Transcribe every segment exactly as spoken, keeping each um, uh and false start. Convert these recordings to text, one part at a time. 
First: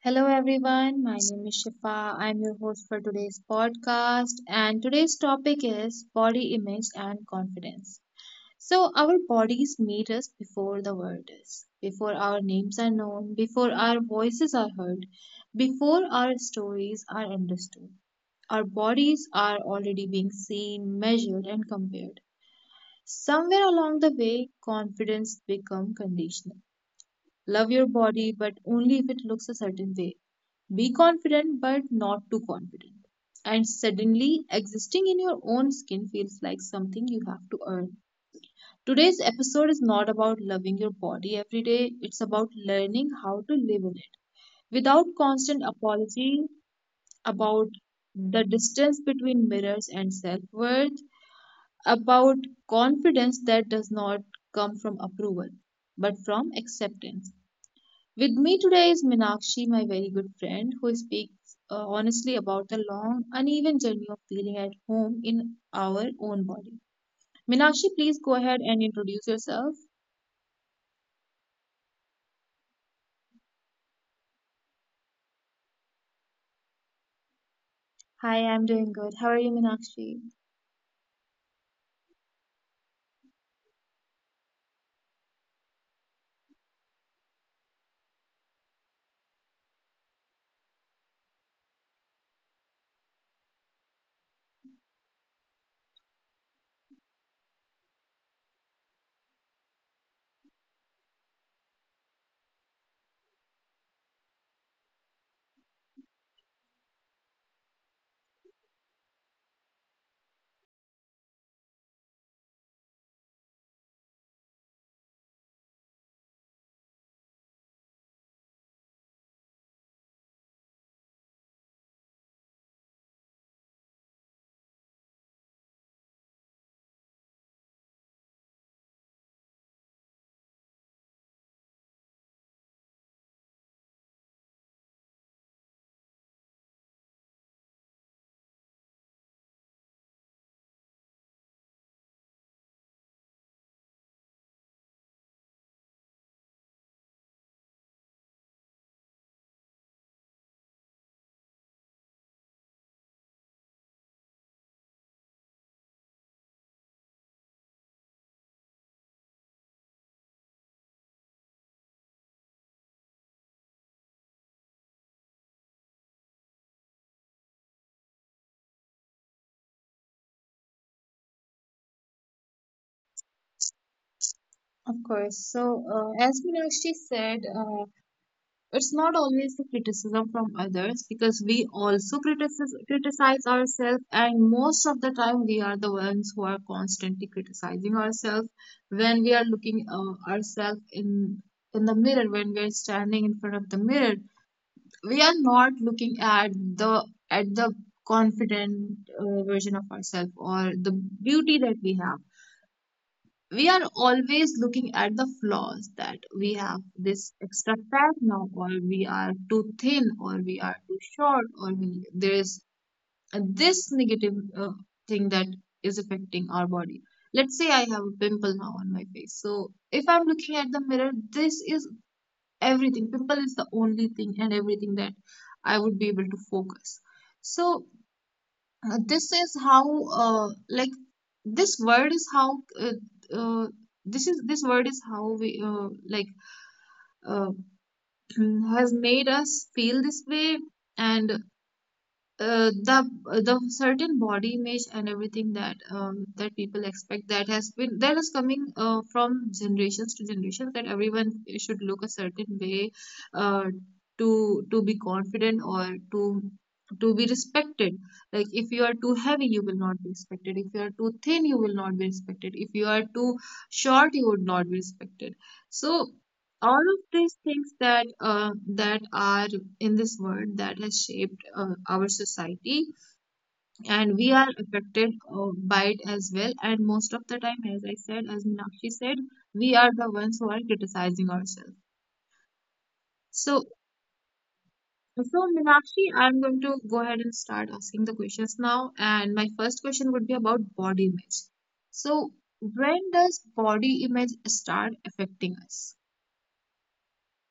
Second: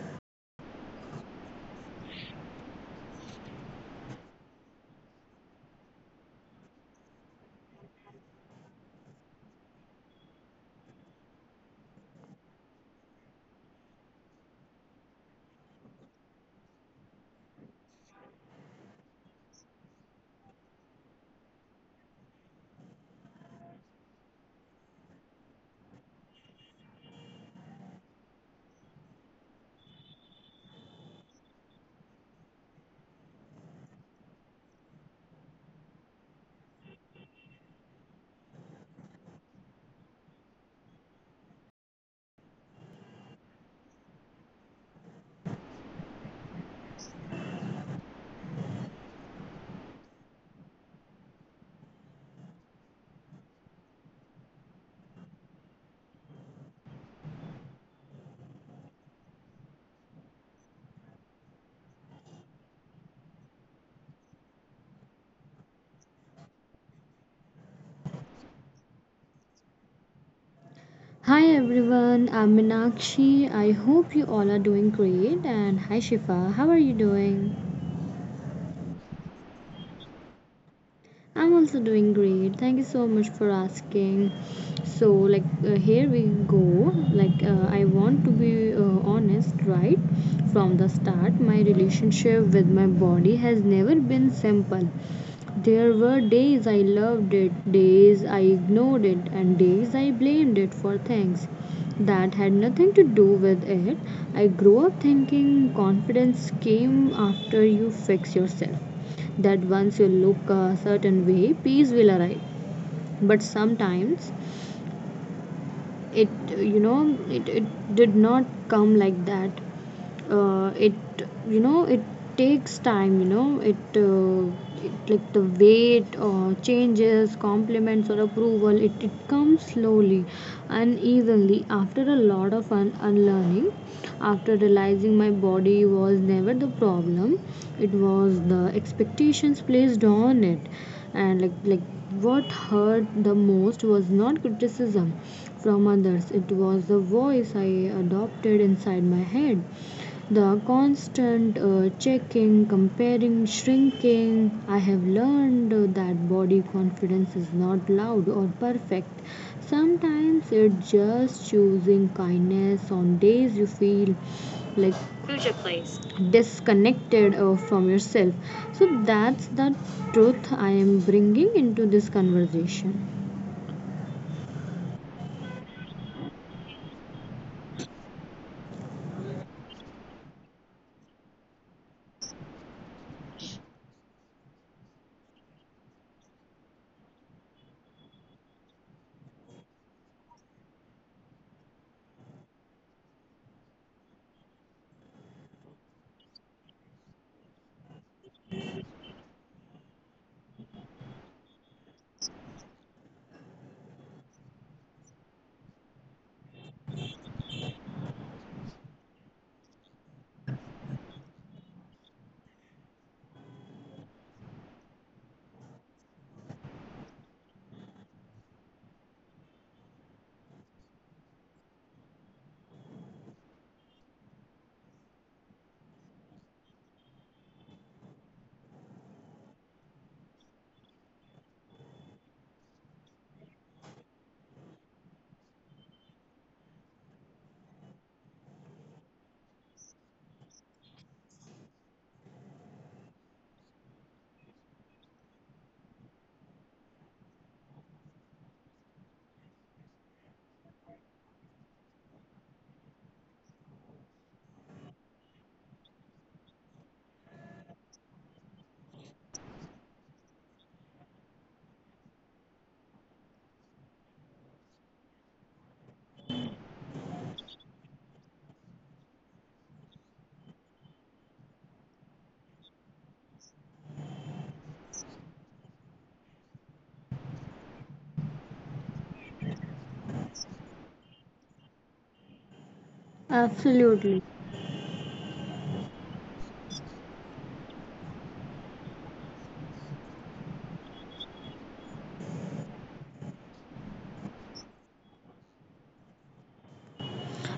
Hello everyone, my name is Shifa. I'm your host for today's podcast, and today's topic is body image and confidence. So, our bodies meet us before the world is, before our names are known, before our voices are heard, before our stories are understood. Our bodies are already being seen, measured, and compared. Somewhere along the way, confidence becomes conditional. Love your body, but only if it looks a certain way. Be confident, but not too confident. And suddenly, existing in your own skin feels like something you have to earn. Today's episode is not about loving your body every day, it's about learning how to live in it without constant apology, about the distance between mirrors and self worth, about confidence that does not come from approval but from acceptance. With me today is Minakshi, my very good friend, who speaks uh, honestly about the long, uneven journey of feeling at home in our own body. Minakshi, please go ahead and introduce yourself. Hi everyone, I'm Minakshi. I hope you all are doing great. And hi Shifa, how are you doing? Hi, I'm doing good. How are you, Minakshi? I'm also doing great. Thank you so much for asking. So, like, uh, here we go. Like, uh, I want to be uh, honest right from the start. My relationship with my body has never been simple. There were days I loved it, days I ignored it, and days I blamed it for things that had nothing to do with it. I grew up thinking confidence came after you fix yourself, that once you look a certain way, peace will arrive. But sometimes it, you know, it, it did not come like that. uh, it you know it takes time. You know it, uh, it like the weight uh, changes, compliments or approval, it, it comes slowly and easily after a lot of un- unlearning, after realizing my body was never the problem. It was the expectations placed on it. And like like what hurt the most was not criticism from others, it was the voice I adopted inside my head, the constant uh, checking, comparing, shrinking. I have learned uh, that body confidence is not loud or perfect. Sometimes it's just choosing kindness on days you feel like disconnected uh, from yourself. So that's the truth I am bringing into this conversation. Of course. So, uh, as Minakshi said, uh, it's not always the criticism from others because we also criticize, criticize ourselves, and most of the time we are the ones who are constantly criticizing ourselves when we are looking uh, ourselves in in the mirror. When we are standing in front of the mirror, we are not looking at the at the confident uh, version of ourselves or the beauty that we have. We are always looking at the flaws that we have, this extra fat now, or we are too thin, or we are too short, or we, there is this negative uh, thing that is affecting our body. Let's say I have a pimple now on my face, so if I'm looking at the mirror, this is everything. Pimple is the only thing and everything that I would be able to focus. So uh, this is how, uh, like this word is how, uh, uh, this is, this word is how we, uh, like uh, has made us feel this way. And uh, the the certain body image and everything that um, that people expect, that has been, that is coming uh, from generations to generations, that everyone should look a certain way, uh, to to be confident or to to be respected. Like if you are too heavy, you will not be respected. If you are too thin, you will not be respected. If you are too short, you would not be respected. So all of these things that, uh, that are in this world, that has shaped uh, our society, and we are affected uh, by it as well. And most of the time, as I said, as Minakshi said, we are the ones who are criticizing ourselves. So, Absolutely. so Minakshi, I'm going to go ahead and start asking the questions now, and my first question would be about body image. So, when does body image start affecting us?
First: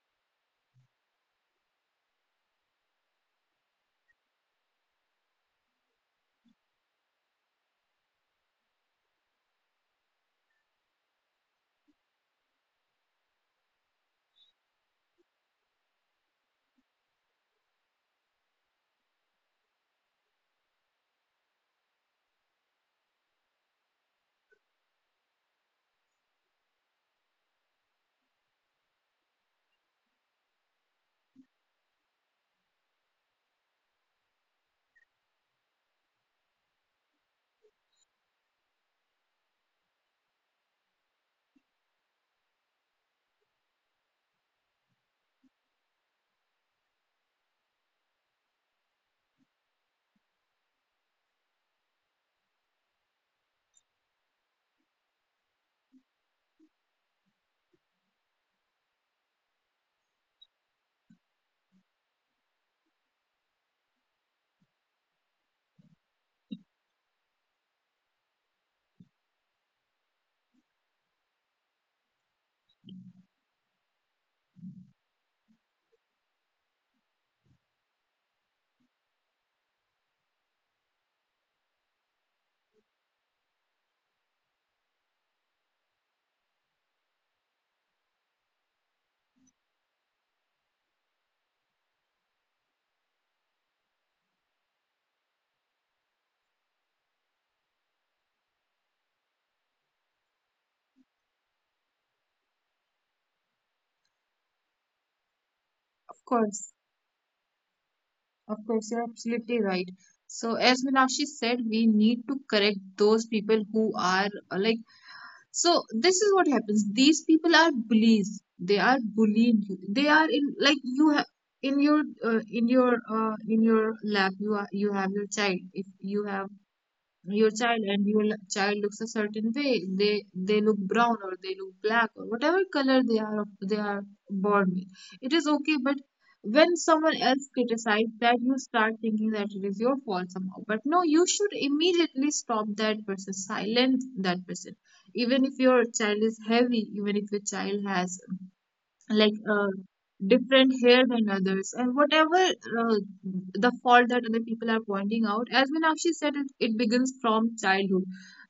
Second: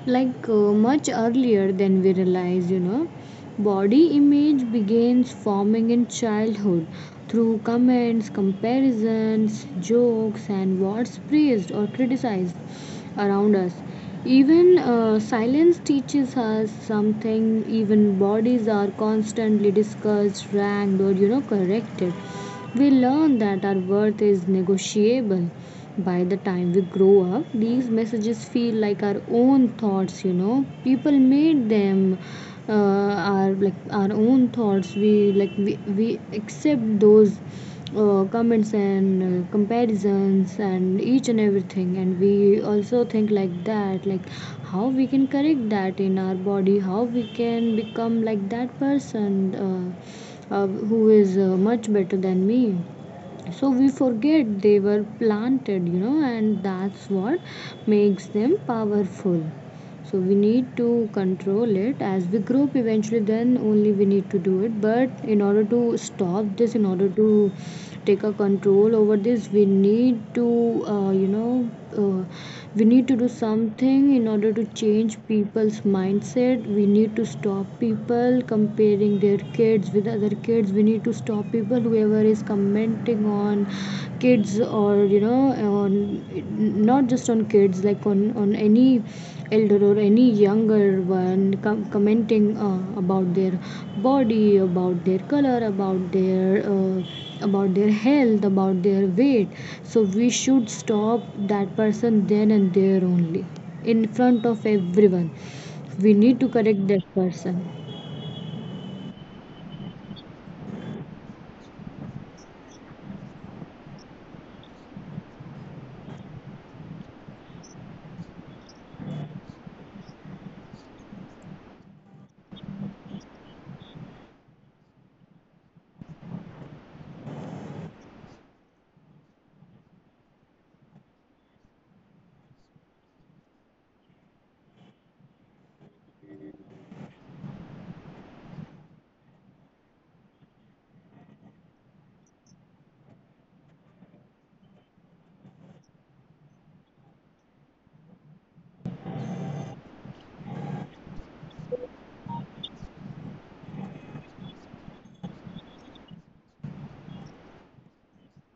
like uh, Much earlier than we realize, you know, body image begins forming in childhood through comments, comparisons, jokes, and what's praised or criticized around us. Even uh, silence teaches us something. Even bodies are constantly discussed, ranked, or, you know, corrected. We learn that our worth is negotiable. By the time we grow up, these messages feel like our own thoughts. You know, people made them uh, our like our own thoughts. We like we, we accept those uh, comments and uh, comparisons and each and everything. And we also think like that, like how we can correct that in our body, how we can become like that person, uh, uh, who is uh, much better than me. So we forget they were planted, you know, and that's what makes them powerful. So we need to control it as we grow up eventually, then only we need to do it. But in order to stop this, in order to take a control over this, we need to uh, you know uh, we need to do something in order to change people's mindset. We need to stop people comparing their kids with other kids. We need to stop people whoever is commenting on kids, or, you know, on not just on kids, like on on any elder or any younger one com- commenting uh, about their body, about their color, about their uh, about their health, about their weight. So we should stop that person then and there only, in front of everyone. We Of need to course. correct that person. Of course, you're absolutely right. So, as Meenakshi said, we need to correct those people who are uh, like, so this is what happens. These people are bullies. They are bullying you. They are in, like, you have in your, uh, in your, uh, in your lap. You are, you have your child. If you have your child, and your l- child looks a certain way, they they look brown, or they look black, or whatever color they are, they are born with, it is okay. But when someone else criticizes that, you start thinking that it is your fault somehow. But no, you should immediately stop that person, silence that person. Even if your child is heavy, even if your child has, like, uh, different hair than others, and whatever uh, the fault that other people are pointing out, as Meenakshi said, it, it begins from childhood,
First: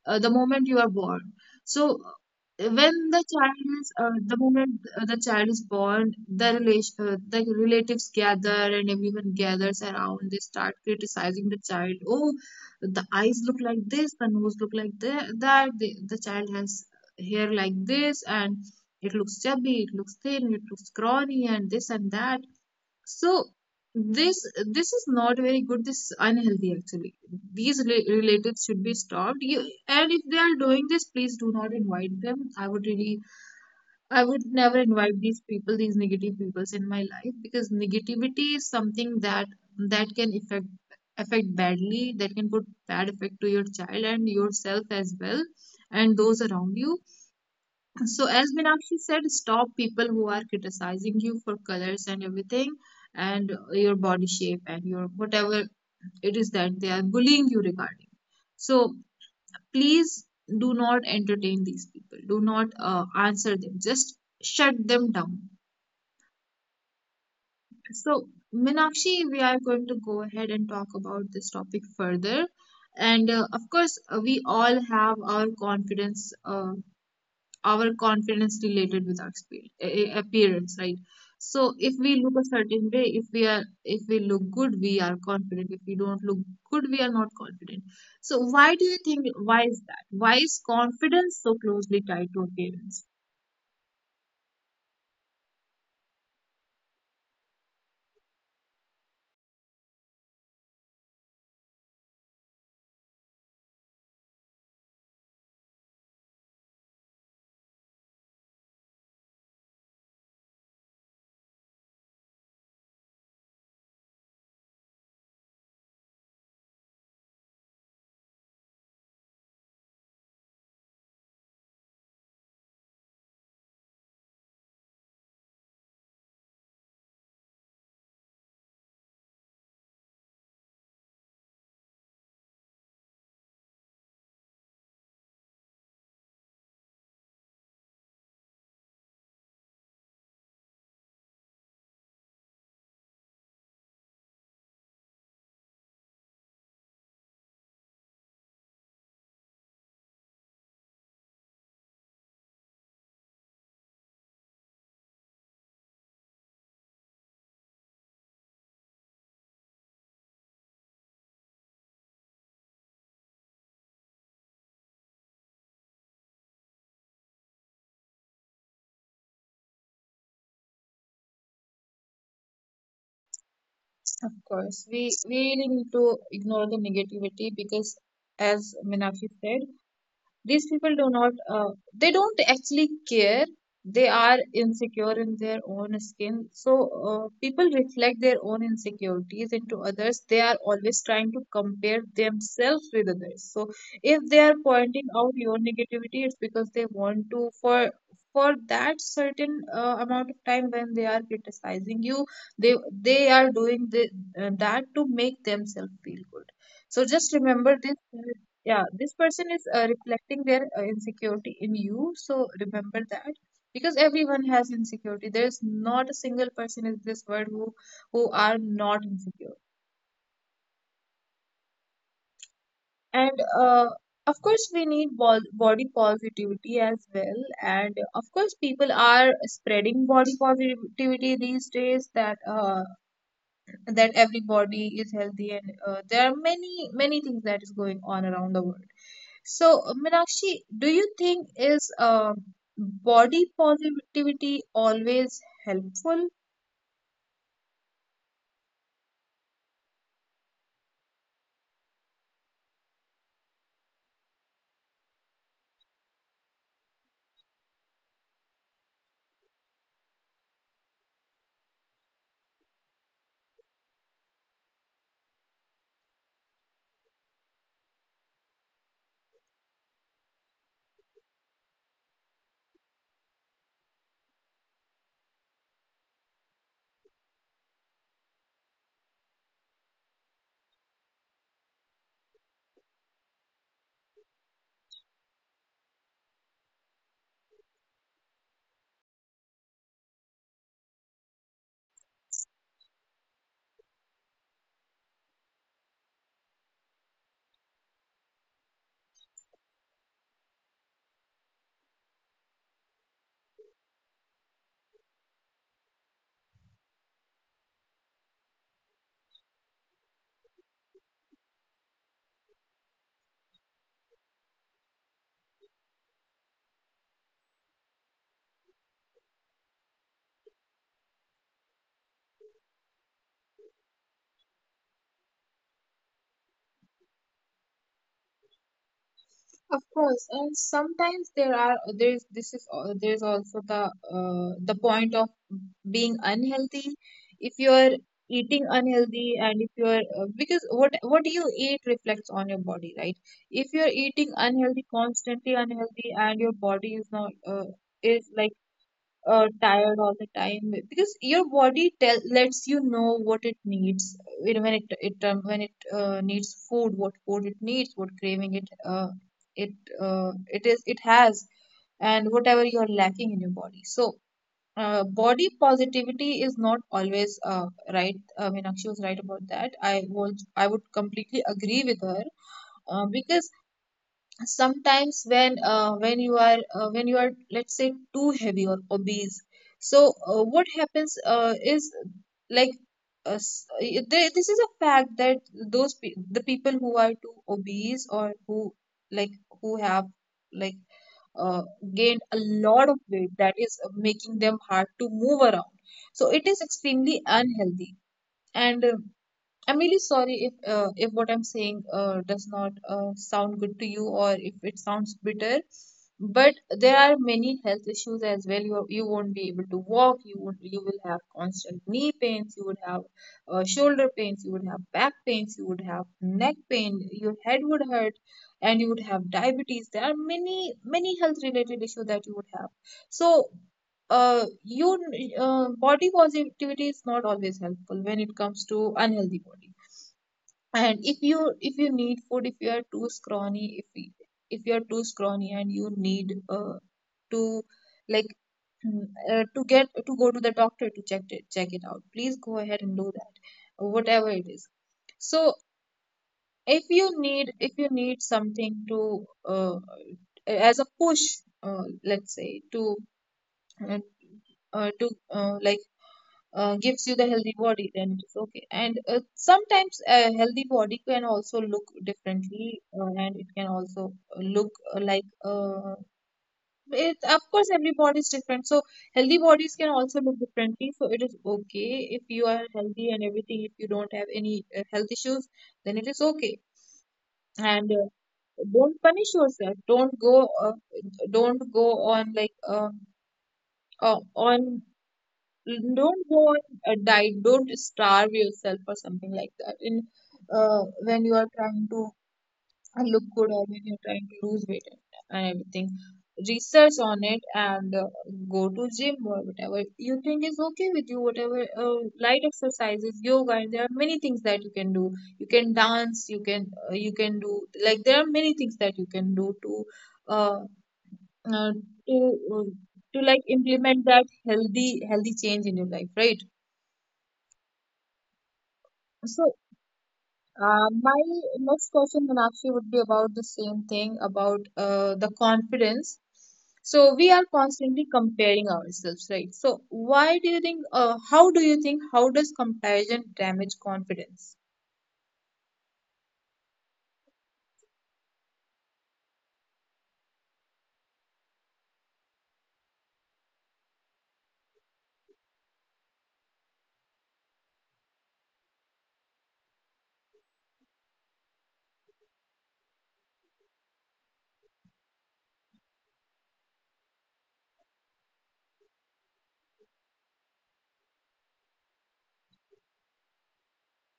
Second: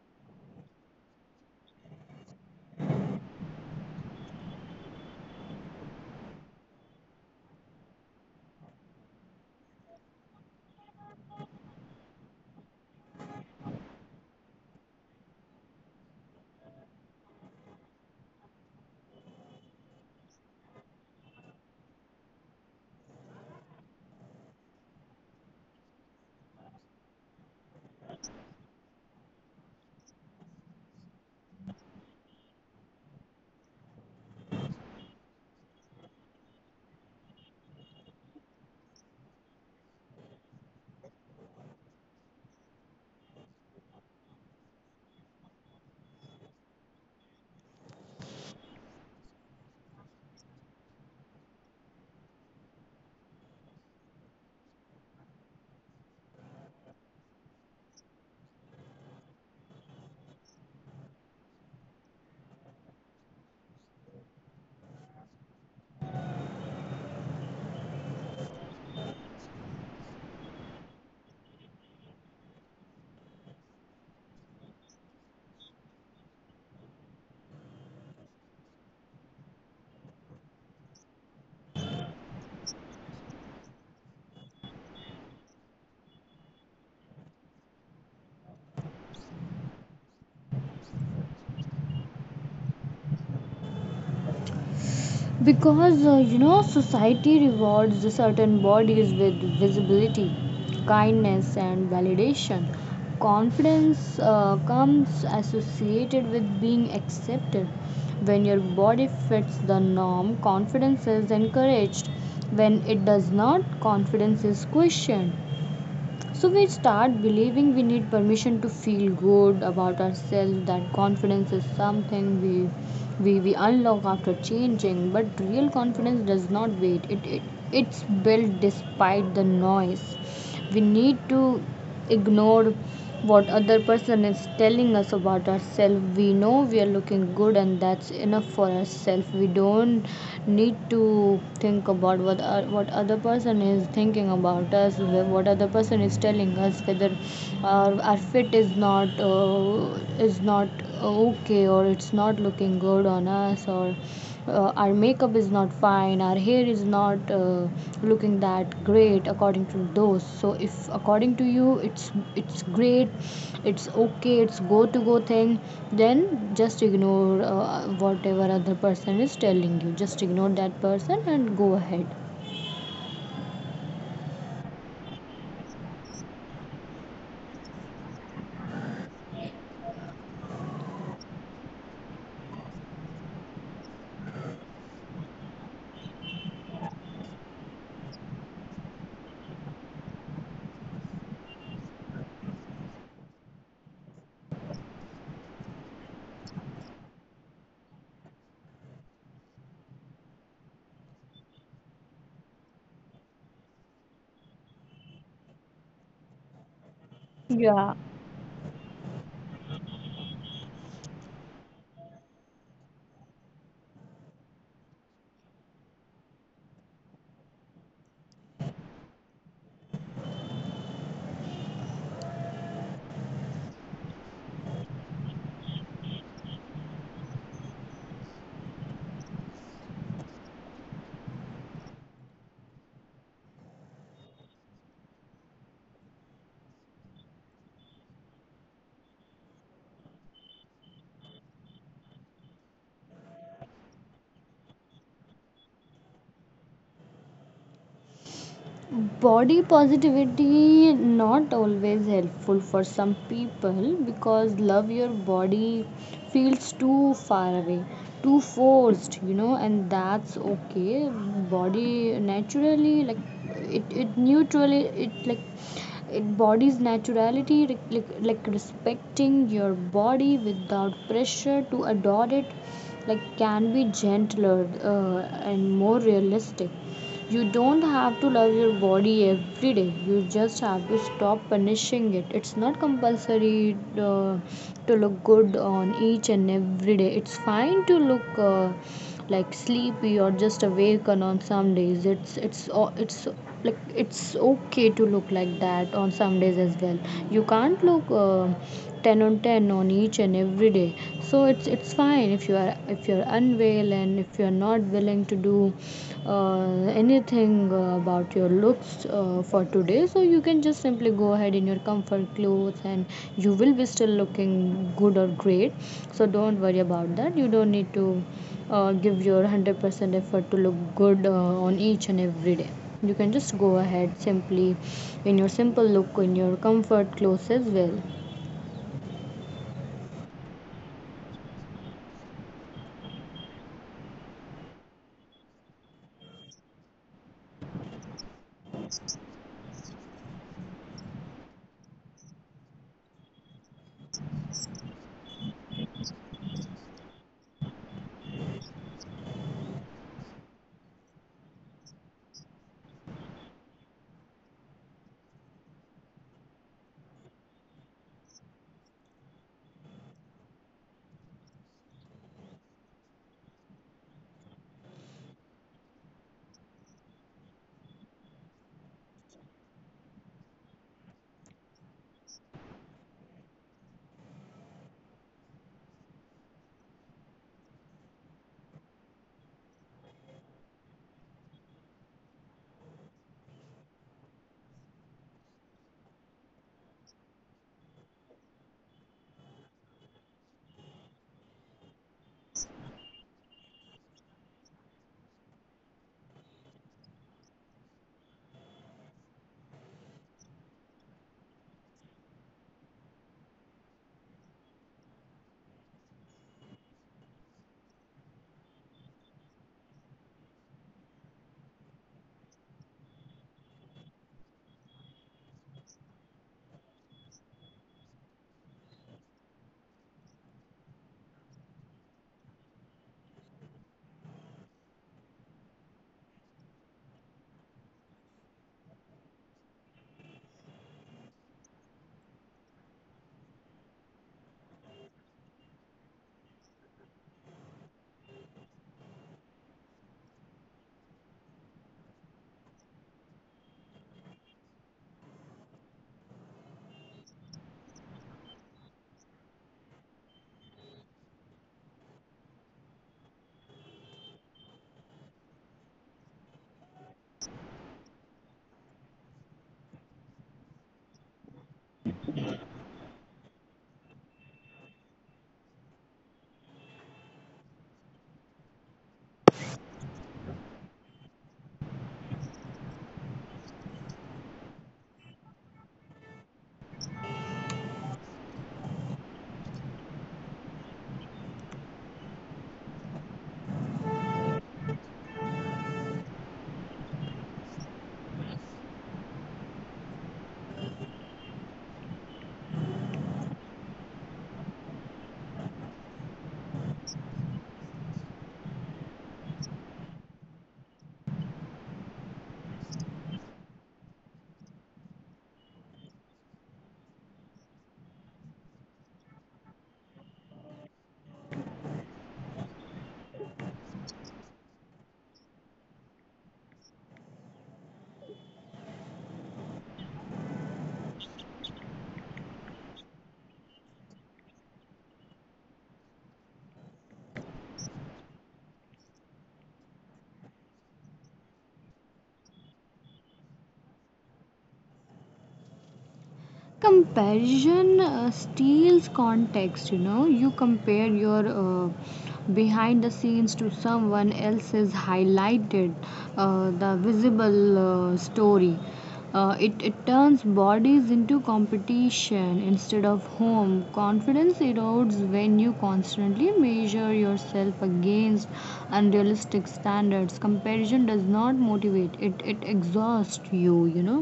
uh, the moment you are born. So uh, when the child is, uh, the moment, uh, the child is born, the relation uh, the relatives gather and everyone gathers around. They start criticizing the child. Oh, the eyes look like this, the nose look like tha- that, the, the child has hair like this, and it looks chubby, it looks thin, it looks scrawny, and this and that. So this this is not very good. This is unhealthy actually. These re- relatives should be stopped. You, and if they are doing this, please do not invite them. I would really, I would never invite these people, these negative peoples in my life, because negativity is something that that can affect affect badly, that can put bad effect to your child and yourself as well, and those around you. So, as Meenakshi said, stop people who are criticizing you for colors and everything, and your body shape and your whatever it is that they are bullying you regarding. So, please do not entertain these people. Do not uh, answer them. Just shut them down. So, Meenakshi, we are going to go ahead and talk about this topic further. And uh, of course, uh, we all have our confidence. Uh, our confidence related with our expe- a- appearance, right? So if we look a certain way, if we are, if we look good, we are confident. If we don't look good, we are not confident. So why do you think, why is that, why is confidence so closely tied to appearance? Because uh, you know, society rewards certain bodies with visibility, kindness, and validation. Confidence uh, comes associated with being accepted. When your body fits the norm, confidence is encouraged. When it does not, confidence is questioned. So we start believing we need permission to feel good about ourselves, that confidence is something we we, we unlock after changing, but real confidence does not wait. It, it it's built despite the noise. We need to ignore what other person is telling us about ourselves. We know we are looking good and that's enough for ourselves. We don't need to think about what uh, what other person is thinking about us, what other person is telling us, whether our, our fit is not uh, is not okay, or it's not looking good on us, or uh, our makeup is not fine, our hair is not uh, looking that great according to those. So if according to you it's it's great, it's okay, it's go to go thing, then just ignore uh, whatever other person is telling you. Just ignore that person and go ahead. Of course, we we really need to ignore the negativity because, as Minashi said, these people do not, uh, they don't actually care. They are insecure in their own skin. So uh, people reflect their own insecurities into others. They are always trying to compare themselves with others. So if they are pointing out your negativity, it's because they want to, for for that certain uh, amount of time when they are criticizing you, they they are doing the, uh, that to make themselves feel good. So just remember Yeah, this, yeah, this person is uh, reflecting their uh, insecurity in you, so remember that. Because everyone has insecurity, there's not a single person in this world who who are not insecure. And uh, of course we need bol- body positivity as well. And of course people are spreading body positivity these days, that uh, that everybody is healthy, and uh, there are many many things that is going on around the world. So, uh, Meenakshi, do you think is uh, body positivity always helpful? body positivity not always helpful for some people because love your body feels too far away, too forced, you know, and that's okay. body naturally like it it neutrally it like it Body's naturality, like, like like respecting your body without pressure to adore it, like, can be gentler uh, and more realistic. You don't have to love your body every day, you just have to stop punishing it. It's not compulsory uh, to look good on each and every day. It's fine to look uh, like sleepy or just awake on some days. It's it's o- it's like it's okay to look like that on some days as well. You can't look uh, ten on ten on each and every day. So it's it's fine if you are if you're unwell and if you're not willing to do uh, anything uh, about your looks uh, for today. So you can just simply go ahead in your comfort clothes and you will be still looking good or great. So don't worry about that. You don't need to uh, give your one hundred percent effort to look good uh, on each and every day. You can just go ahead simply in your simple look, in your comfort clothes as well. Of course, and sometimes there are, there's, this is al- there's also the uh, the point of being unhealthy. If you're eating unhealthy, and if you're uh, because what what you eat reflects on your body, right? If you're eating unhealthy, constantly unhealthy, and your body is not, uh, is like uh, tired all the time, because your body tell lets you know what it needs. You know, when it it um, when it uh, needs food, what food it needs, what craving it, uh, it uh, it is, it has, and whatever you're lacking in your body. So uh, body positivity is not always uh, right. Uh, Meenakshi was right about that. I was, I would completely agree with her, uh, because sometimes when, uh, when you are, uh, when you are, let's say, too heavy or obese. So uh, what happens uh, is, like, uh, s- it- there- this is a fact that those pe the people who are too obese, or who, like, who have, like, uh, gained a lot of weight that is uh, making them hard to move around, so it is extremely unhealthy. And uh, I'm really sorry if, uh, if what I'm saying uh, does not uh, sound good to you, or if it sounds bitter, but there are many health issues as well. You you won't be able to walk. You won't, you will have constant knee pains. You would have uh, shoulder pains. You would have back pains. You would have neck pain. Your head would hurt, and you would have diabetes. There are many many health related issues that you would have. So uh, you uh, body positivity is not always helpful when it comes to unhealthy body. And if you, if you need food, if you are too scrawny, if y- if you are too scrawny and you need, uh, to, like, mm, uh, to get to go to the doctor to check it check it out, please go ahead and do that, whatever it is. So if you need, if you need something to, uh, as a push, uh, let's say to uh, uh, to uh, like uh, gives you the healthy body, then it's okay. And uh, sometimes a healthy body can also look differently, uh, and it can also uh, look uh, like uh, it. Of course, every body is different, so healthy bodies can also look differently. So it is okay if you are healthy and everything. If you don't have any uh, health issues, then it is okay. And uh, Don't punish yourself. Don't go. Uh, don't go on like um uh, on don't go on a diet, don't starve yourself or something like that in uh, when you are trying to uh, look good, or when you're trying to lose weight and and everything. Research on it, and uh, go to gym or whatever you think is okay with you, whatever uh, light exercises, yoga, and there are many things that you can do. You can dance, you can uh, you can do, like, there are many things that you can do to uh, uh, to uh, to, like, implement that healthy healthy change in your life, right? So, uh, my next question, Meenakshi, would be about the same thing, about uh, the confidence. So, we are constantly comparing ourselves, right? So, why do you think, uh, how do you think, how does comparison damage confidence? Comparison uh, steals context, you know. You compare your uh, behind the scenes to someone else's highlighted, uh, the visible uh, story. Uh, it, it turns bodies into competition instead of home. Confidence erodes when you constantly measure yourself against unrealistic standards. Comparison does not motivate, it, it exhausts you, you know.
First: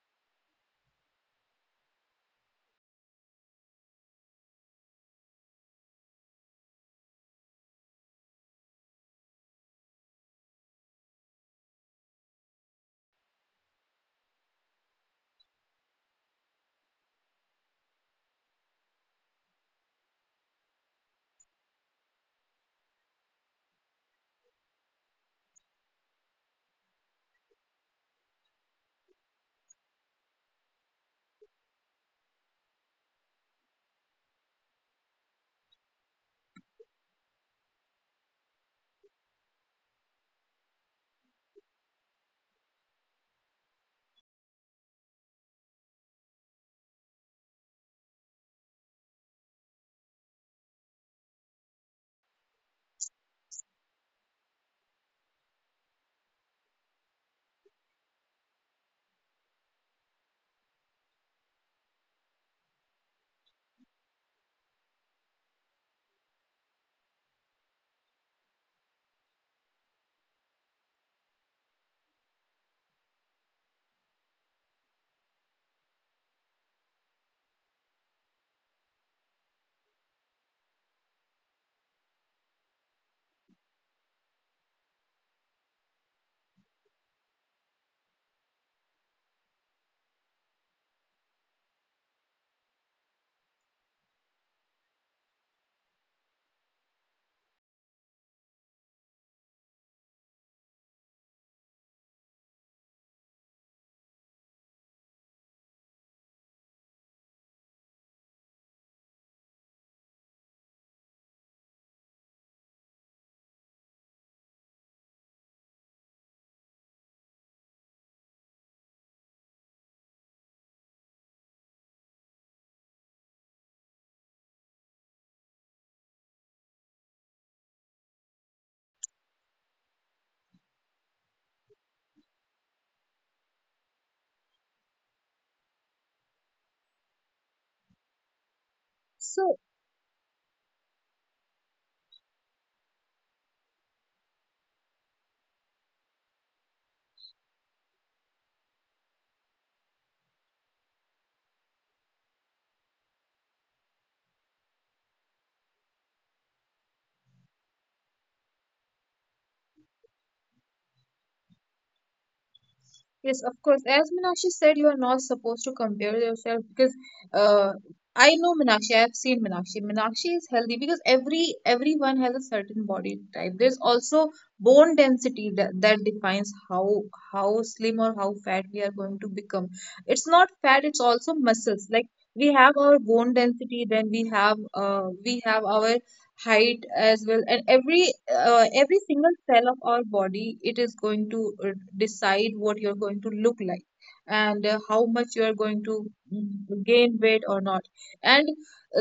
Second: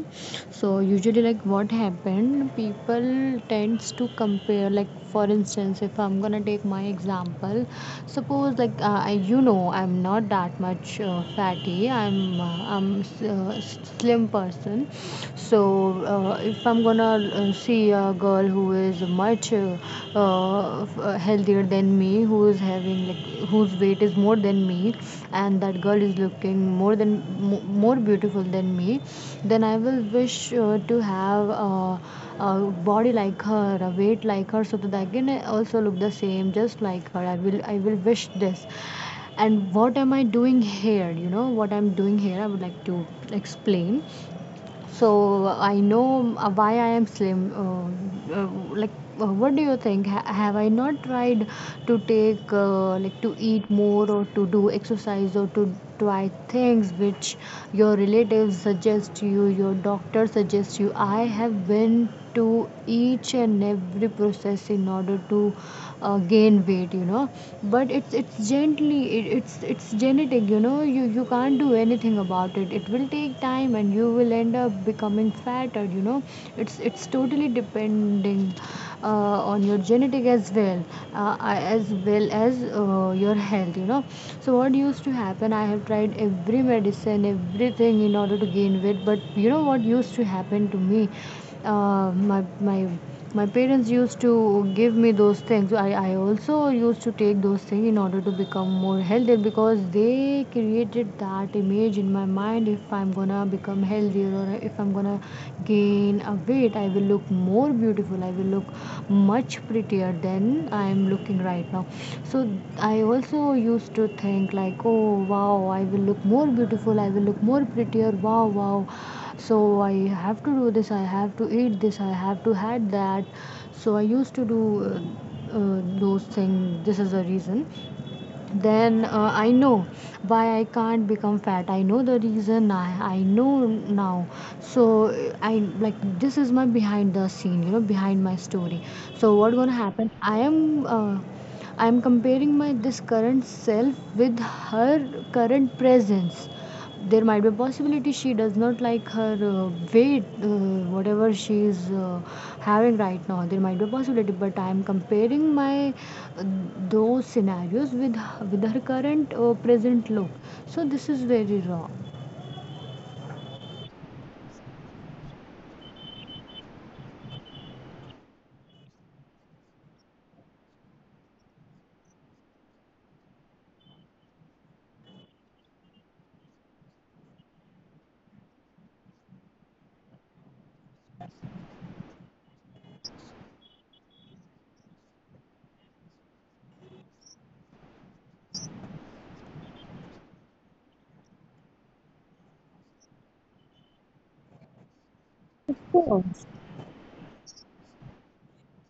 So, usually, like what happened, people tends to compare, like for instance, if I'm gonna take my example, suppose like uh, I- you know, I'm not that much uh, fatty. I'm uh, I'm uh, slim person. So uh, if I'm gonna uh, see a girl who is much uh, uh, uh, healthier than me, who is having, like, whose weight is more than me, and that girl is looking more than more beautiful than me, then I will wish uh, to have uh, a body like her, a weight like her, so that I can also look the same, just like her. I will, I will wish this. And what am I doing here? You know what I'm doing here. I would like to explain. So I know uh, why I am slim. Uh, uh, like, uh, what do you think? Ha- have I not tried to take, uh, like, to eat more or to do exercise or to try things which your relatives suggest you, your doctor suggests you? I have been to each and every process in order to uh, gain weight, you know. But it's it's gently, it, it's it's genetic, you know. You you can't do anything about it. It will take time and you will end up becoming fatter, you know. It's it's totally depending uh, on your genetic as well, uh, as well as uh, your health, you know. So what used to happen, I have tried every medicine, everything in order to gain weight. But you know what used to happen to me, uh, my my my parents used to give me those things. I, I also used to take those things in order to become more healthy, because they created that image in my mind. If I'm gonna become healthier or if I'm gonna gain a weight, I will look more beautiful, I will look much prettier than I'm looking right now. So I also used to think like, oh wow, I will look more beautiful, I will look more prettier, wow wow. So I have to do this, I have to eat this, I have to had that. So I used to do uh, uh, those things. This is the reason. Then uh, I know why I can't become fat. I know the reason. I, I know now. So I, like, this is my behind the scene, you know, behind my story. So So. what gonna happen, i am uh, i am comparing my this current self with her current presence. There might be a possibility she does not like her uh, weight, uh, whatever she is uh, having right now. There might be a possibility, but I am comparing my uh, those scenarios with with her current uh, present look. So this is very wrong. Yes, of course. As Meenakshi said, you are not supposed to compare yourself because uh, I know Meenakshi. I've seen Meenakshi. Meenakshi is healthy because every everyone has a certain body type. There's also bone density that, that defines how how slim or how fat we are going to become. It's not fat, it's also muscles. Like, we have our bone density, then we have uh, we have our height as well, and every uh, every single cell of our body, it is going to uh, decide what you're going to look like, and uh, how much you are going to mm, gain weight or not. And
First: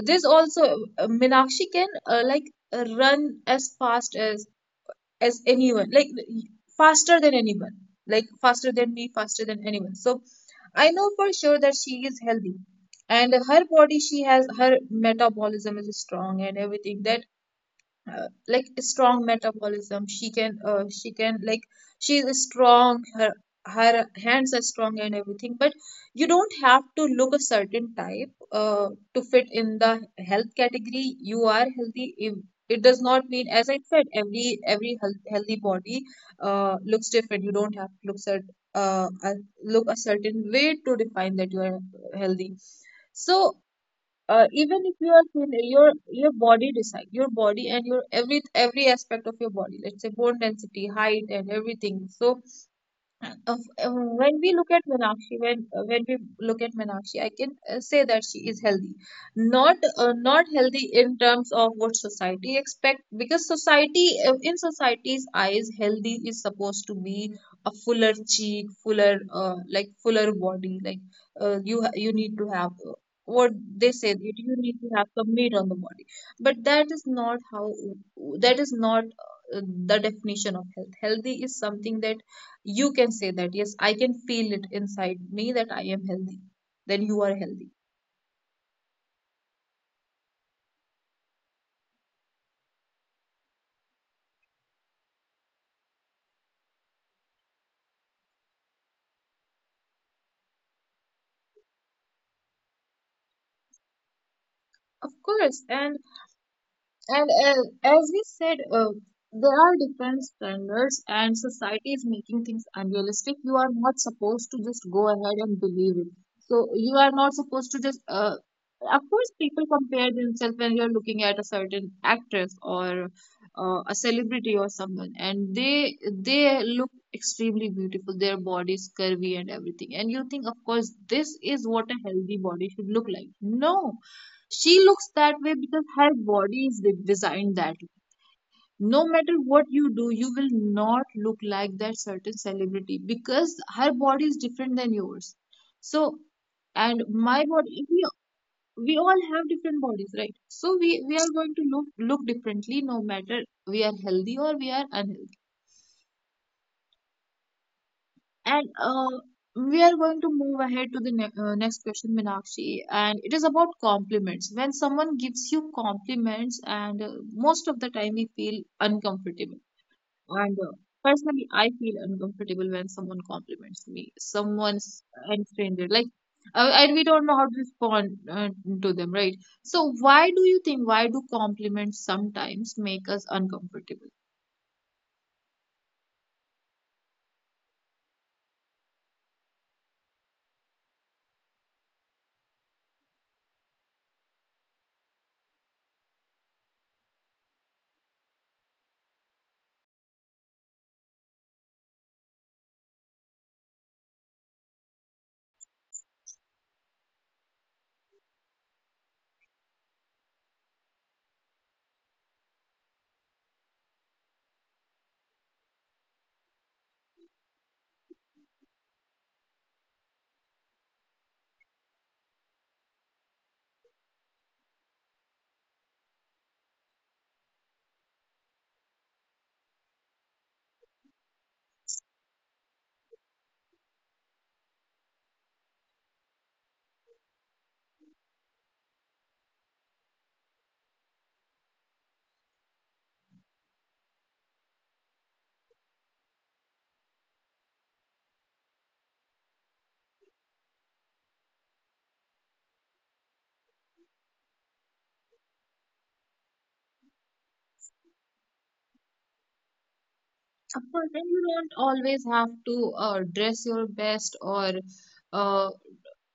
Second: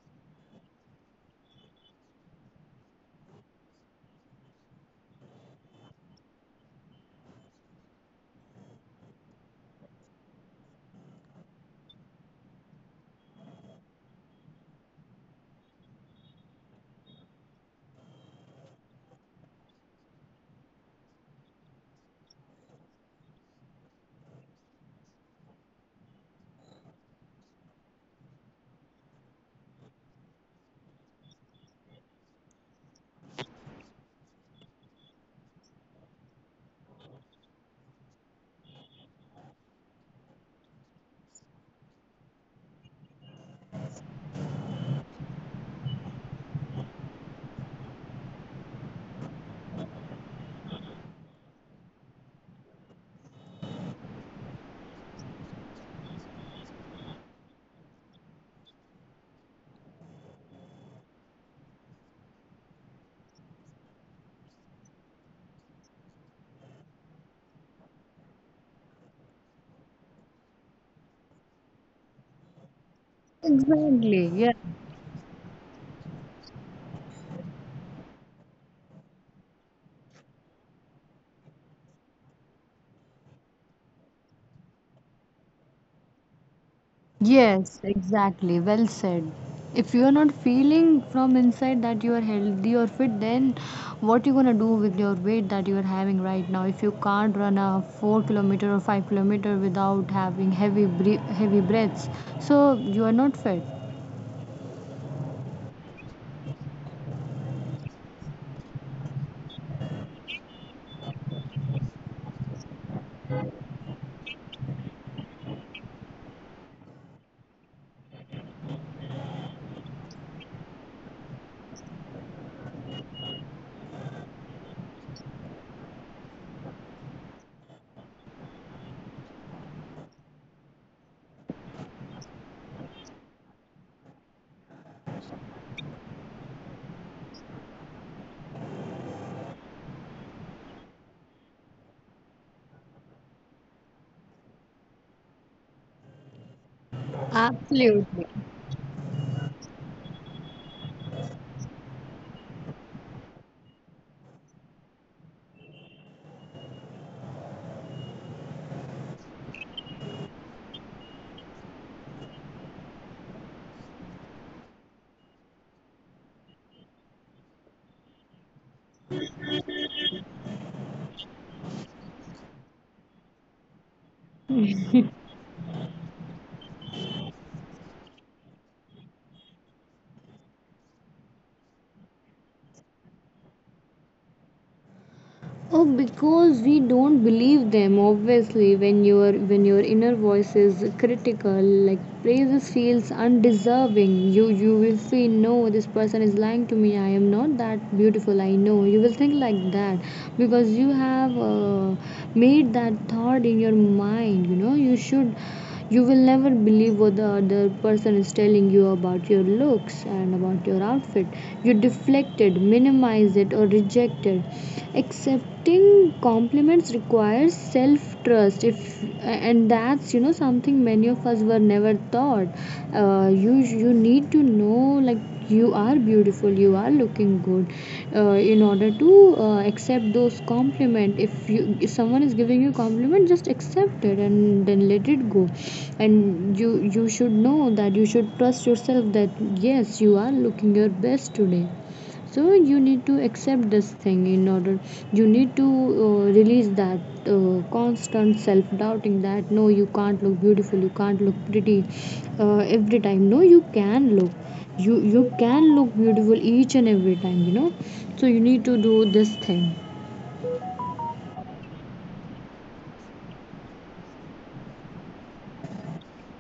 this also, uh, Meenakshi can, uh, like, uh, run as fast as as anyone, like faster than anyone, like faster than me, faster than anyone. So I know for sure that she is healthy, and her body, she has, her metabolism is strong and everything, that uh, like strong metabolism. She can uh, she can, like, she is strong, her her hands are strong and everything. But you don't have to look a certain type uh, to fit in the health category. You are healthy if, it does not mean, as I said, every every health, healthy body uh, looks different. You don't have to look cert, uh, uh, look a certain way to define that you are healthy. So uh, even if you are thin, your your body decide, your body and your every every aspect of your body, let's say bone density, height and everything. So of uh, when we look at Meenakshi, when uh, when we look at Meenakshi, I can uh, say that she is healthy, not uh, not healthy in terms of what society expect, because society uh, in society's eyes, healthy is supposed to be a fuller cheek, fuller, uh, like fuller body, like uh, you ha- you need to have. Uh, what they say, that Exactly. Yeah. you need to have some meat on the body. But that is not how, that is not uh, the definition of health. Healthy is something that you can say that, yes, I can feel it inside me that I am healthy, then you are healthy. Yes, exactly. Well said. If you are not feeling from inside that you are healthy or fit, then what you gonna do with your weight that you are having right now? If you can't run a four kilometer or five kilometer without having heavy bre- heavy breaths, so you are not fit. Of course. And And uh, as we said, uh, there are different standards, and society is making things unrealistic. You are not supposed to just go ahead and believe it. So you are not supposed to just. Uh, of course, people compare themselves when you're looking at a certain actress or uh, a celebrity or someone, and they they look extremely beautiful. Their body is curvy and everything, and you think, of course, this is what a healthy body should look like. No, she looks that way because her body is de- designed that way. No matter what you do, you will not look like that certain celebrity because her body is different than yours. So, and my body, we, Absolutely. we all have different bodies, right? So we, we are going to look look differently, no matter we are healthy or we are unhealthy. And uh, we are going to move ahead to the ne uh, next question, Meenakshi. And it is about compliments. When someone gives you compliments, and uh, most of the time we feel uncomfortable. And uh, personally, I feel uncomfortable when someone compliments me, someone's and stranger. Like, uh, and we don't know how to respond uh, to them, right? So, why do you think, why do compliments sometimes make us uncomfortable? Oh, because we don't believe them. Obviously, when your when your inner voice is critical, like praises feels undeserving. You you will feel, no, this person is lying to me, I am not that beautiful. I know you will think like that because you have uh, made that thought in your mind. You know you should you will never believe what the other person is telling you about your looks and about your outfit. You deflect it, minimize it, or reject it. Accepting compliments requires self trust, if and that's you know something many of us were never taught. Uh, you you need to know like you are beautiful you are looking good uh, in order to uh, accept those compliment. If you if someone is giving you compliment, just accept it and then let it go. And you you should know that you should trust yourself that yes, you are looking your best today. So you need to accept this thing. In order you need to uh, release that uh, constant self doubting that no, you can't look beautiful, you can't look pretty uh, every time. No, you can look, you you can look beautiful each and every time, you know. So you need to do this thing. Of course. Then you don't always have to uh, dress your best, or uh,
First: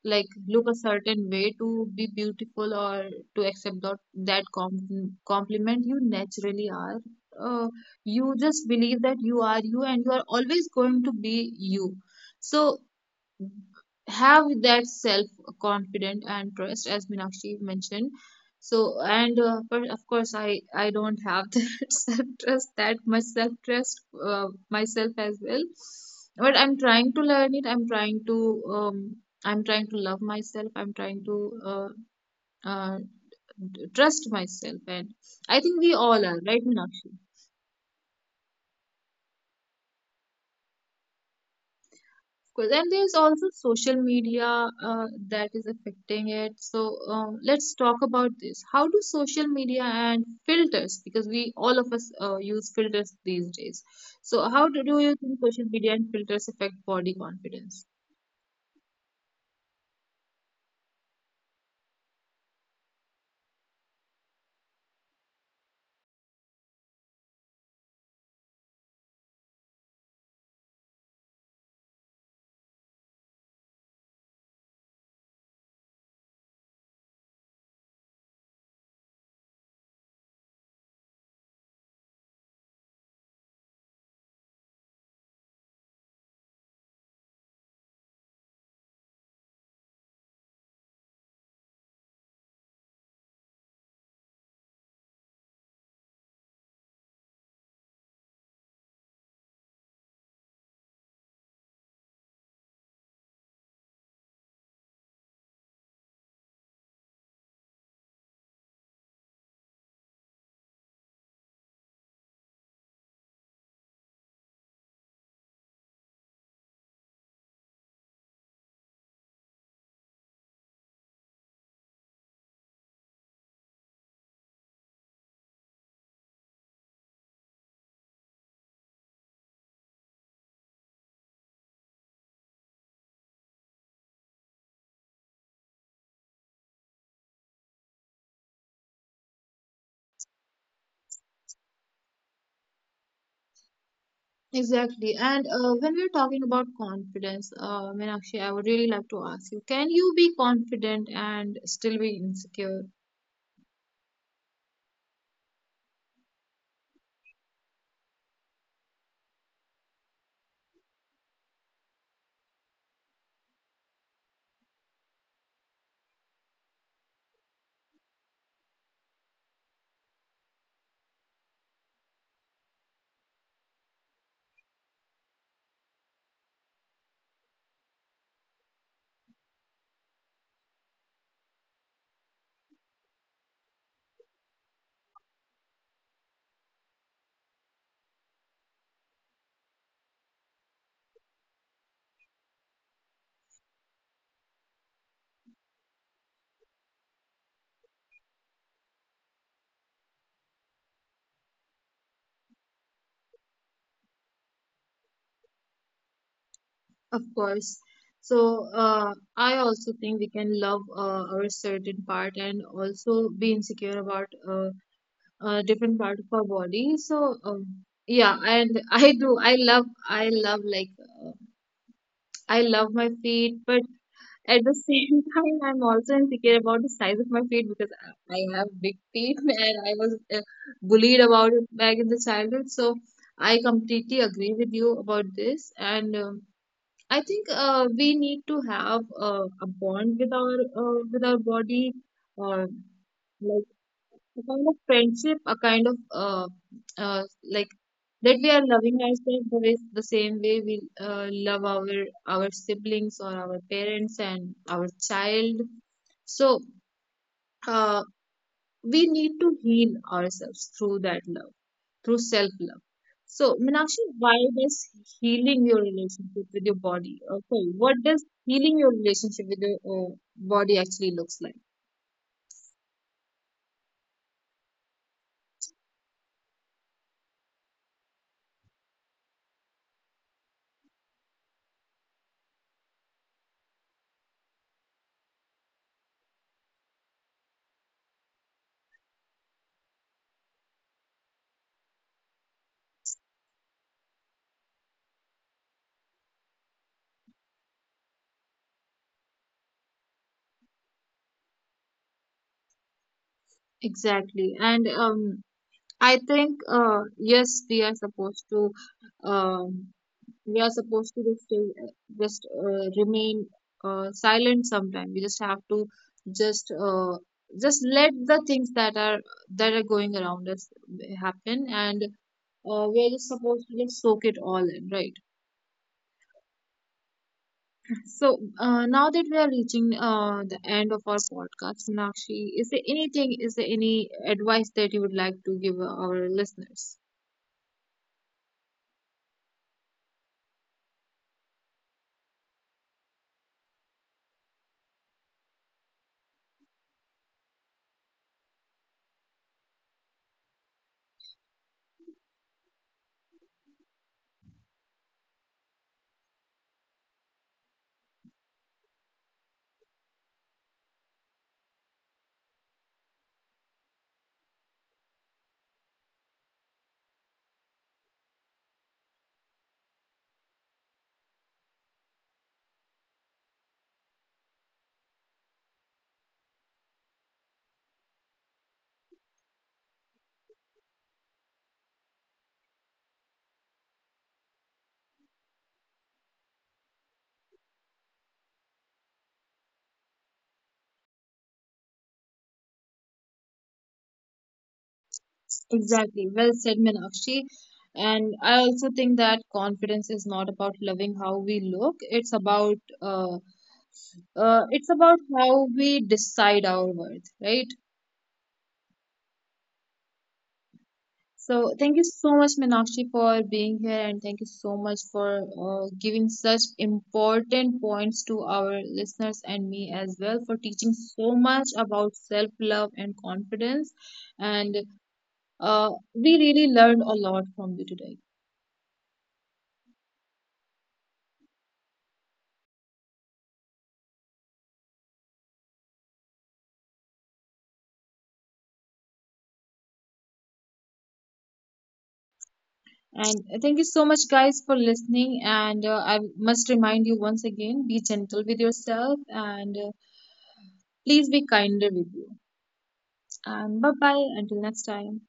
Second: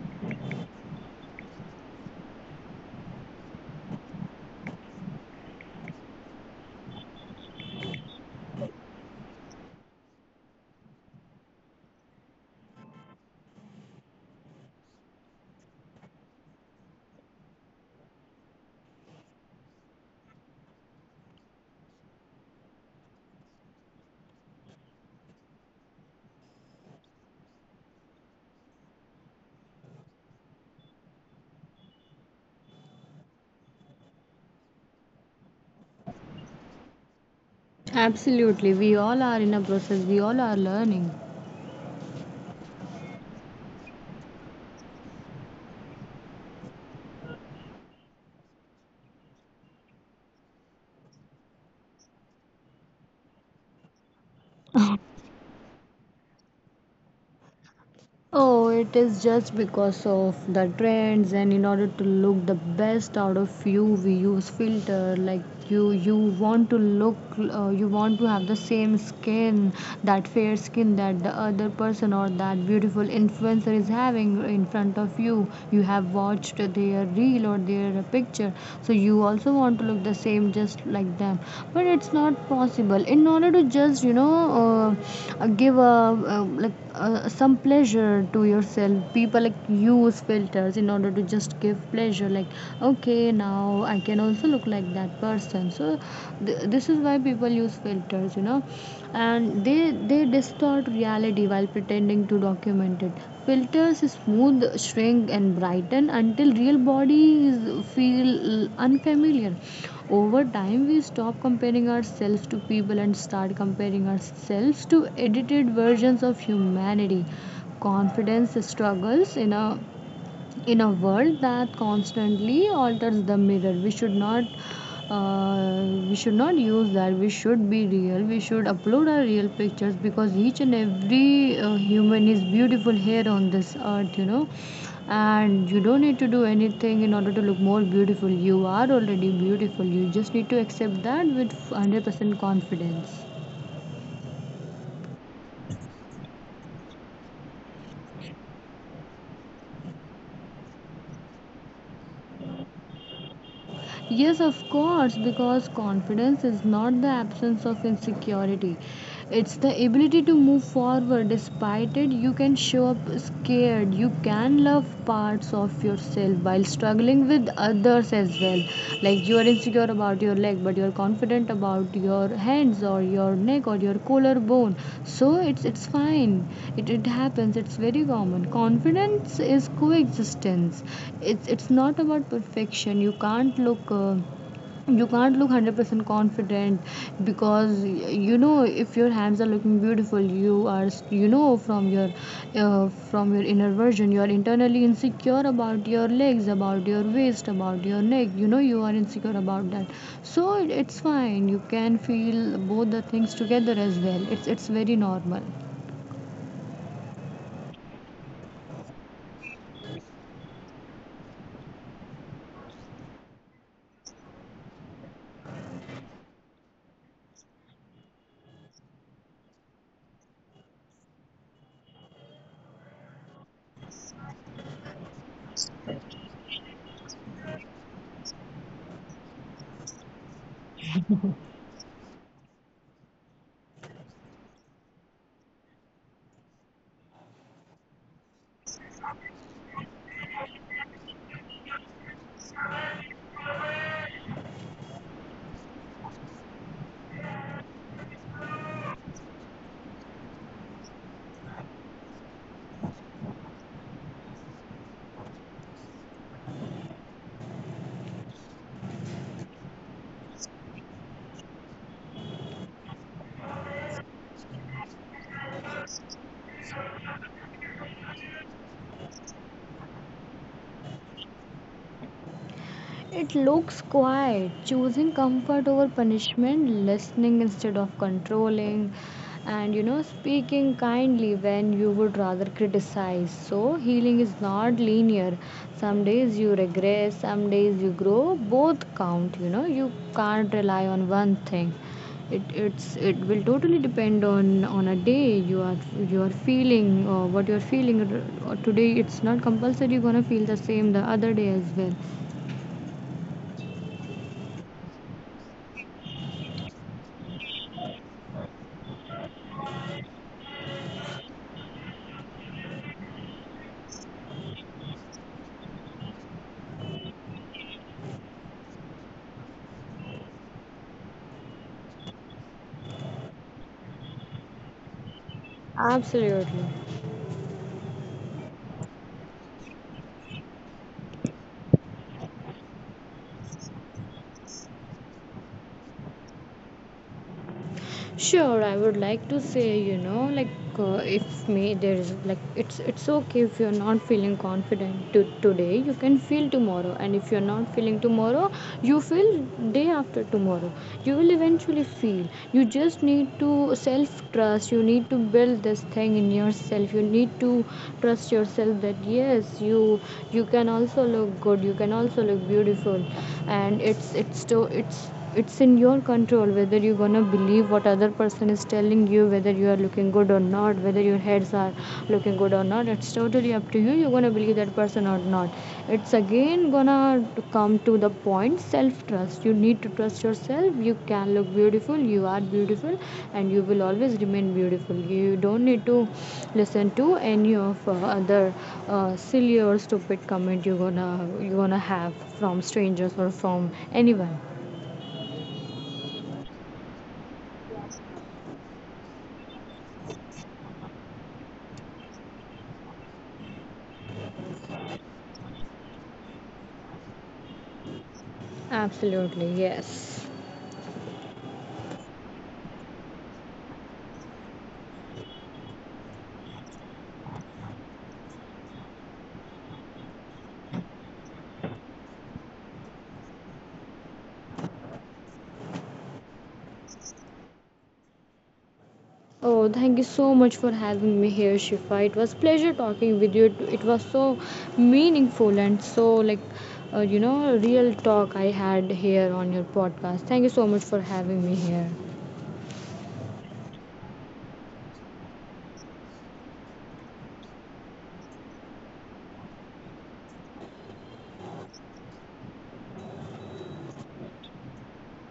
like look a certain way to be beautiful, or to accept that, that com- compliment. You naturally are. Uh, you just believe that you are you, and you are always going to be you. So have that self confident and trust, as Minakshi mentioned. So, and uh, but of course, I I don't have that self trust, that much self trust uh, myself as well. But I'm trying to learn it. I'm trying to um I'm trying to love myself. I'm trying to uh, uh, d- trust myself, and I think we all are, right, Minakshi? Absolutely, we all are in a process, we all are learning. Course. And there's also social media uh, that is affecting it. So, um, let's talk about this. How do social media and filters, because we all of us uh, use filters these days. So how do, do you think social media and filters affect body confidence? Oh, it is just because of the trends, and in order to look the best out of you, we use filter. Like you you want to look, uh, you want to have the same skin, that fair skin that the other person or that beautiful influencer is having in front of you. You have watched their reel or their picture, so you also want to look the same just like them, but it's not possible. In order to just, you know, uh, uh, give a, uh, like uh, some pleasure to yourself, people like use filters in order to just give pleasure, like okay, now I can also look like that person. So th- this is why people use filters, you know. And and they they distort reality while pretending to document it. Filters smooth, shrink and brighten until real bodies feel unfamiliar. Over time, we stop comparing ourselves to people and start comparing ourselves to edited versions of humanity. Confidence struggles in a in a world that constantly alters the mirror. We should not, uh, we should not use that. We should be real, we should upload our real pictures, because each and every uh, human is beautiful here on this earth, you know. And you don't need to do anything in order to look more beautiful. You are already beautiful, you just need to accept that with one hundred percent confidence. Exactly. And uh, when we're talking about confidence, uh, Meenakshi, I would really like to ask you, can you be confident and still be insecure? Yes, of course, because confidence is not the absence of insecurity. It's the ability to move forward. Despite it, you can show up scared. You can love parts of yourself while struggling with others as well. Like like you are insecure about your leg but you're confident about your hands or your neck or your collarbone. So it's it's fine. It, it happens, it's very common. Confidence is coexistence. It's it's not about perfection. You can't look uh, you can't look one hundred percent confident, because you know, if your hands are looking beautiful, you are, you know, from your uh, from your inner version, you are internally insecure about your legs, about your waist, about your neck, you know, you are insecure about that. So it's fine, you can feel both the things together as well. It's it's very normal. Of course. So, uh, I also think we can love uh, our certain part, and also be insecure about uh, a different part of our body. So, um, yeah, and I do. I love, I love, like, uh, I love my feet, but at the same time, I'm also insecure about the size of my feet, because I I have big feet and I was uh, bullied about it back in the childhood. So, I completely agree with you about this and. Um, I think uh, we need to have uh, a bond with our uh, with our body, uh, like a kind of friendship, a kind of, uh, uh, like, that we are loving ourselves the way, the same way we uh, love our our siblings or our parents and our child. So uh, we need to heal ourselves through that love, through self love. So, Meenakshi, why does healing your relationship with your body, okay, what does healing your relationship with your uh, body actually looks like? It looks quiet, choosing comfort over punishment, listening instead of controlling, and you know, speaking kindly when you would rather criticize. So, healing is not linear. Some days you regress, some days you grow. Both count, you know, you can't rely on one thing. It, it's it will totally depend on on a day you are you are feeling, or what you are feeling r- uh, today. It's not compulsory you're gonna feel the same the other day as well. Exactly, and um, I think uh, yes, we are supposed to um, we are supposed to just uh, just uh, remain uh, silent sometimes. We just have to just uh, just let the things that are that are going around us happen, and uh, where you're supposed to just soak it all in, right? Absolutely. So uh, now that we are reaching uh, the end of our podcast, Sonakshi, is there anything, is there any advice that you would like to give our listeners? Sure, I would like to say, you know, like uh, if me there is like it's it's okay if you're not feeling confident to, today, you can feel tomorrow, and if you're not feeling tomorrow, you feel day after tomorrow. You will eventually feel. You just need to self trust. You need to build this thing in yourself. You need to trust yourself that yes, you you can also look good. You can also look beautiful, and it's it's to it's it's in your control whether you're gonna believe what other person is telling you, whether you are looking good or not, whether your heads are looking good or not. It's totally up to you, you're gonna believe that person or not. It's again gonna come to the point self trust. You need to trust yourself, you can look beautiful, you are beautiful, and you will always remain beautiful. You don't need to listen to any of uh, other uh, silly or stupid comment you're gonna you're gonna have from strangers or from anyone. Exactly. Well said, Meenakshi. And I also think that confidence is not about loving how we look. It's about uh, uh, it's about how we decide our worth, right? Absolutely, yes. So thank you so much, Meenakshi, for being here, and thank you so much for uh, giving such important points to our listeners, and me as well, for teaching so much about self-love and confidence. And uh, we really learned a lot from you today. Oh, thank you so much for having me here, Shifa. It was pleasure talking with you. It it was so meaningful and so like uh, you know, real talk I had here on your podcast. Thank you so much for having me here. And thank you so much, guys, for listening. And uh, I must remind you once again: be gentle with yourself, and uh, please be kinder with you. And bye bye until next time.